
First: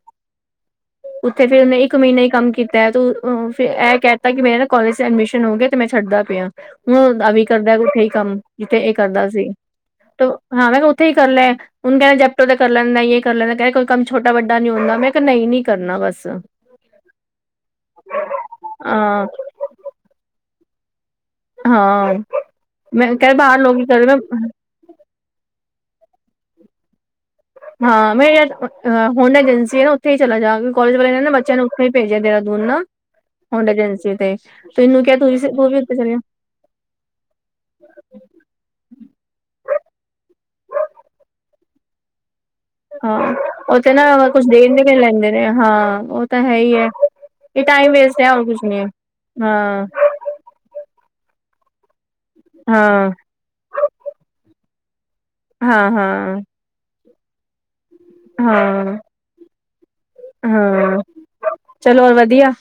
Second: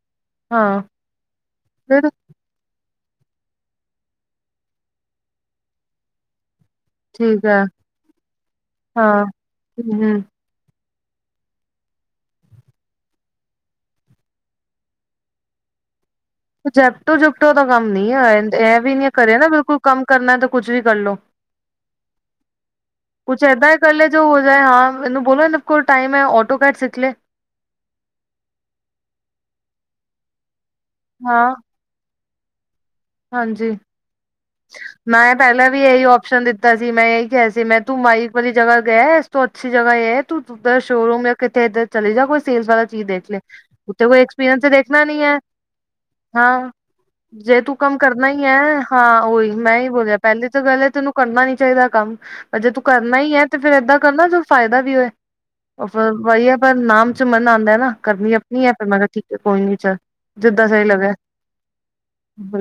[SPEAKER 1] ਹਾਂ
[SPEAKER 2] ਉਥੇ ਫੇਰ ਮੈਂ ਇੱਕ
[SPEAKER 1] ਫਿਰ
[SPEAKER 2] ਮੀਨਾ ਹੀ ਕੰਮ ਕੀਤਾ‌। ਤੂੰ ਫੇਰ ਐ ਕੈ ਤਾ ਕਿ ਮੇਰੇ ਨਾ ਕੋਾਲਜ ਚ ਐਡਮਿਸ਼ਨ ਹੋ ਗਿਆ ਤੇ ਮੈਂ ਛੱਡਦਾ ਪੇਆ। ਓ ਦਾ
[SPEAKER 1] ਠੀਕ
[SPEAKER 2] ਵੀ
[SPEAKER 1] ਹੈ
[SPEAKER 2] ਕਾਰਦੈ ਉੱਥੇ ਈ ਕਾੰਮ ਜਿੱਥੇ ਏ
[SPEAKER 1] ਹਾਂ
[SPEAKER 2] ਕਾਰਦਾ ਸੀ,
[SPEAKER 1] ਹੂੰ ਹੂੰ,
[SPEAKER 2] ਤੋ ਹਾਂ, ਫੇ ਕੈ ਓਥੇ ਈ ਕਾੱਰ ਲੇਂਖ। ਹੁਨ ਕੈਂਦਾ ਜੈਪਟੋ ਤੇ ਕਰ ਲੈਂ, ਯੇ ਕਾੱਰ ਲੈਂਦਾ ਕੈਂਦਾ ਕੋਈ ਕਾੰਮ ਛੋਟਾ ਵੱਡਾ ਨੀ ਹੁੰਦਾ, ਮੈਂ ਕਯਾ ਨਈ ਨੀ ਕਰਨਾ ਬਾੱਸ।
[SPEAKER 1] ਜਾਟੋ- ਜੁਟੋ ਦਾ ਕਾੰਮ ਨੀ ਆ ਐ, ਐਵੀ ਨਾ ਕਰੇ ਨਾ ਬਿਲਕੁਲ ਕਾੰਮ ਕਰਨਾ ਤੇ ਕੁੱਛ ਵੀ ਕਰਲੋ।
[SPEAKER 2] ਹਾਂ ਮੈਂ ਕਹਿ
[SPEAKER 1] ਕੁਛ,
[SPEAKER 2] ਬਾਹਰ
[SPEAKER 1] ਐਦਾ
[SPEAKER 2] ਲੋਕ
[SPEAKER 1] ਈ
[SPEAKER 2] ਕੀ
[SPEAKER 1] ਕਾੱਰ ਲੇ,
[SPEAKER 2] ਕਰਦੇ
[SPEAKER 1] ਜੋ ਹੋ ਜਾਏ ਹਾਂ। ਐਨੂੰ ਬੋਲੋ ਐਂਦੇ ਕੋਲ ਟਾਈਮ ਐ, ਓਟੋ ਕੈਟ ਸਿੱਖ ਲੇ।
[SPEAKER 2] ਹਾਂ, ਮੈਂ ਯ ਹਾਂ ਹੁਨ ਏਜੰਸੀ ਏ ਨਾ ਓਥੇ ਈ ਚਲਾ ਜਾਂ, ਕੋਲੇਜ ਵਾਲੇ ਨੇ ਨਾ
[SPEAKER 1] ਹਾਂ
[SPEAKER 2] ਬੱਚੇਯਾਂ ਨੂੰ ਨੀ ਪੇਜਯਾ ਦੇਰਾਦੂਨ ਨਾ ਹੋਂਡ
[SPEAKER 1] ਹਾਂਜੀ
[SPEAKER 2] ਏਜੰਸੀ ਤੇ, ਫੇਰ ਐਨੂੰ ਕੈ ਤੂੰ ਈ ਸ, ਤੂੰਵੀ ਉੱਤੇ ਚੱਲੇ ਜਾ
[SPEAKER 1] ਕੀਤਾ ਸੀ ਮੈਂ ਐਈ ਕੇਆ ਸੀ ਮੈਂ, ਤੂੰ ਮਾਈਕ ਵਾਲੀ ਜਗਾ ਗਯੈ ਇਸ ਤੋ ਅੱਛੀ ਜਗਾ ਯੇ ਐ ਤੂ ਤੂ ਤਾ ਸ਼ੋਰੂਮ ਹੈ ਕਿੱਥੇ ਇਧਰ। ਚਲੀ ਜਾ, ਕੋਈ ਸੇਲਸ ਵਾਲਾ ਚੀਜ਼ ਦੇਖ
[SPEAKER 2] ਹਾਂ
[SPEAKER 1] ਲੇ
[SPEAKER 2] ਉੱਥੇ ਨਾ
[SPEAKER 1] ਉਤੇ ਕੋਈ
[SPEAKER 2] ਕੁਛ
[SPEAKER 1] ਐਕਸਪੀਰੀਅੰਸ ਤਾ
[SPEAKER 2] ਦੇਂਦੇ ਵੀ
[SPEAKER 1] ਦੇਖਨਾ ਨੀ
[SPEAKER 2] ਲੈਂਦੇ
[SPEAKER 1] ਐ,
[SPEAKER 2] ਨੇ ਹਾਂ ਉਹ ਤਾਂ ਹੈ
[SPEAKER 1] ਹਾਂ।
[SPEAKER 2] ਹੀ ਹੈ
[SPEAKER 1] ਜੇ
[SPEAKER 2] ਇਹ
[SPEAKER 1] ਤੂੰ
[SPEAKER 2] ਟਾਈਮ
[SPEAKER 1] ਕਾੰਮ
[SPEAKER 2] ਵੇਸਟ
[SPEAKER 1] ਕਰਨਾ
[SPEAKER 2] ਹੈ
[SPEAKER 1] ਈ
[SPEAKER 2] ਹੋਰ ਕੁਛ
[SPEAKER 1] ਐ,
[SPEAKER 2] ਨੀ ਹੈ
[SPEAKER 1] ਹਾਂ, ਉਈ ਮੈਂ
[SPEAKER 2] ਹਾਂ
[SPEAKER 1] ਈ ਬੋਲਯਾ ਪੈਲੀ ਤਾਂ ਗਾੱਲ ਐ ਤੈਨੂੰ ਕਰਨਾ ਨੀ ਚਾਈਦਾ ਕਾੰਮ, ਪਰ ਜੇ ਤੂੰ
[SPEAKER 2] ਹਾਂ
[SPEAKER 1] ਕਰਨਾ ਈ ਐ ਤੇ ਫੇਰ ਏਦਾਂ ਕਾੱਰ ਨਾ ਜੋ ਫਾਯਦਾ ਵੀ ਹੋਏ, ਓ
[SPEAKER 2] ਹਾਂ
[SPEAKER 1] ਫੇਰ
[SPEAKER 2] ਹਾਂ
[SPEAKER 1] ਵਈ ਐ ਪਰ ਨਾਮ ਚ ਮਨ ਆਂਦਾ ਐ ਨਾ। ਕਰਨੀ ਅਪਨੀ ਐ, ਫੇਰ
[SPEAKER 2] ਹਾਂ
[SPEAKER 1] ਮੈਂ ਕਾ ਠੀਕ ਐ ਕੋਈ ਨੀ ਚੱਲ, ਜਿੱਦਾ ਸਈ
[SPEAKER 2] ਹਾਂ
[SPEAKER 1] ਲਗੈ।
[SPEAKER 2] ਚਲੋ ਹੋਰ ਵਦੀਆ,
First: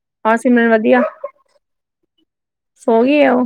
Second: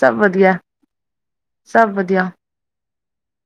[SPEAKER 1] ਸਭ
[SPEAKER 2] ਹਾਂ
[SPEAKER 1] ਵਧੀਆ
[SPEAKER 2] ਸਿਮਰਨ ਵਦੀਆ।
[SPEAKER 1] ਸਭ ਵਧੀਆ
[SPEAKER 2] ਸੋ ਗੀ ਐ, ਓ?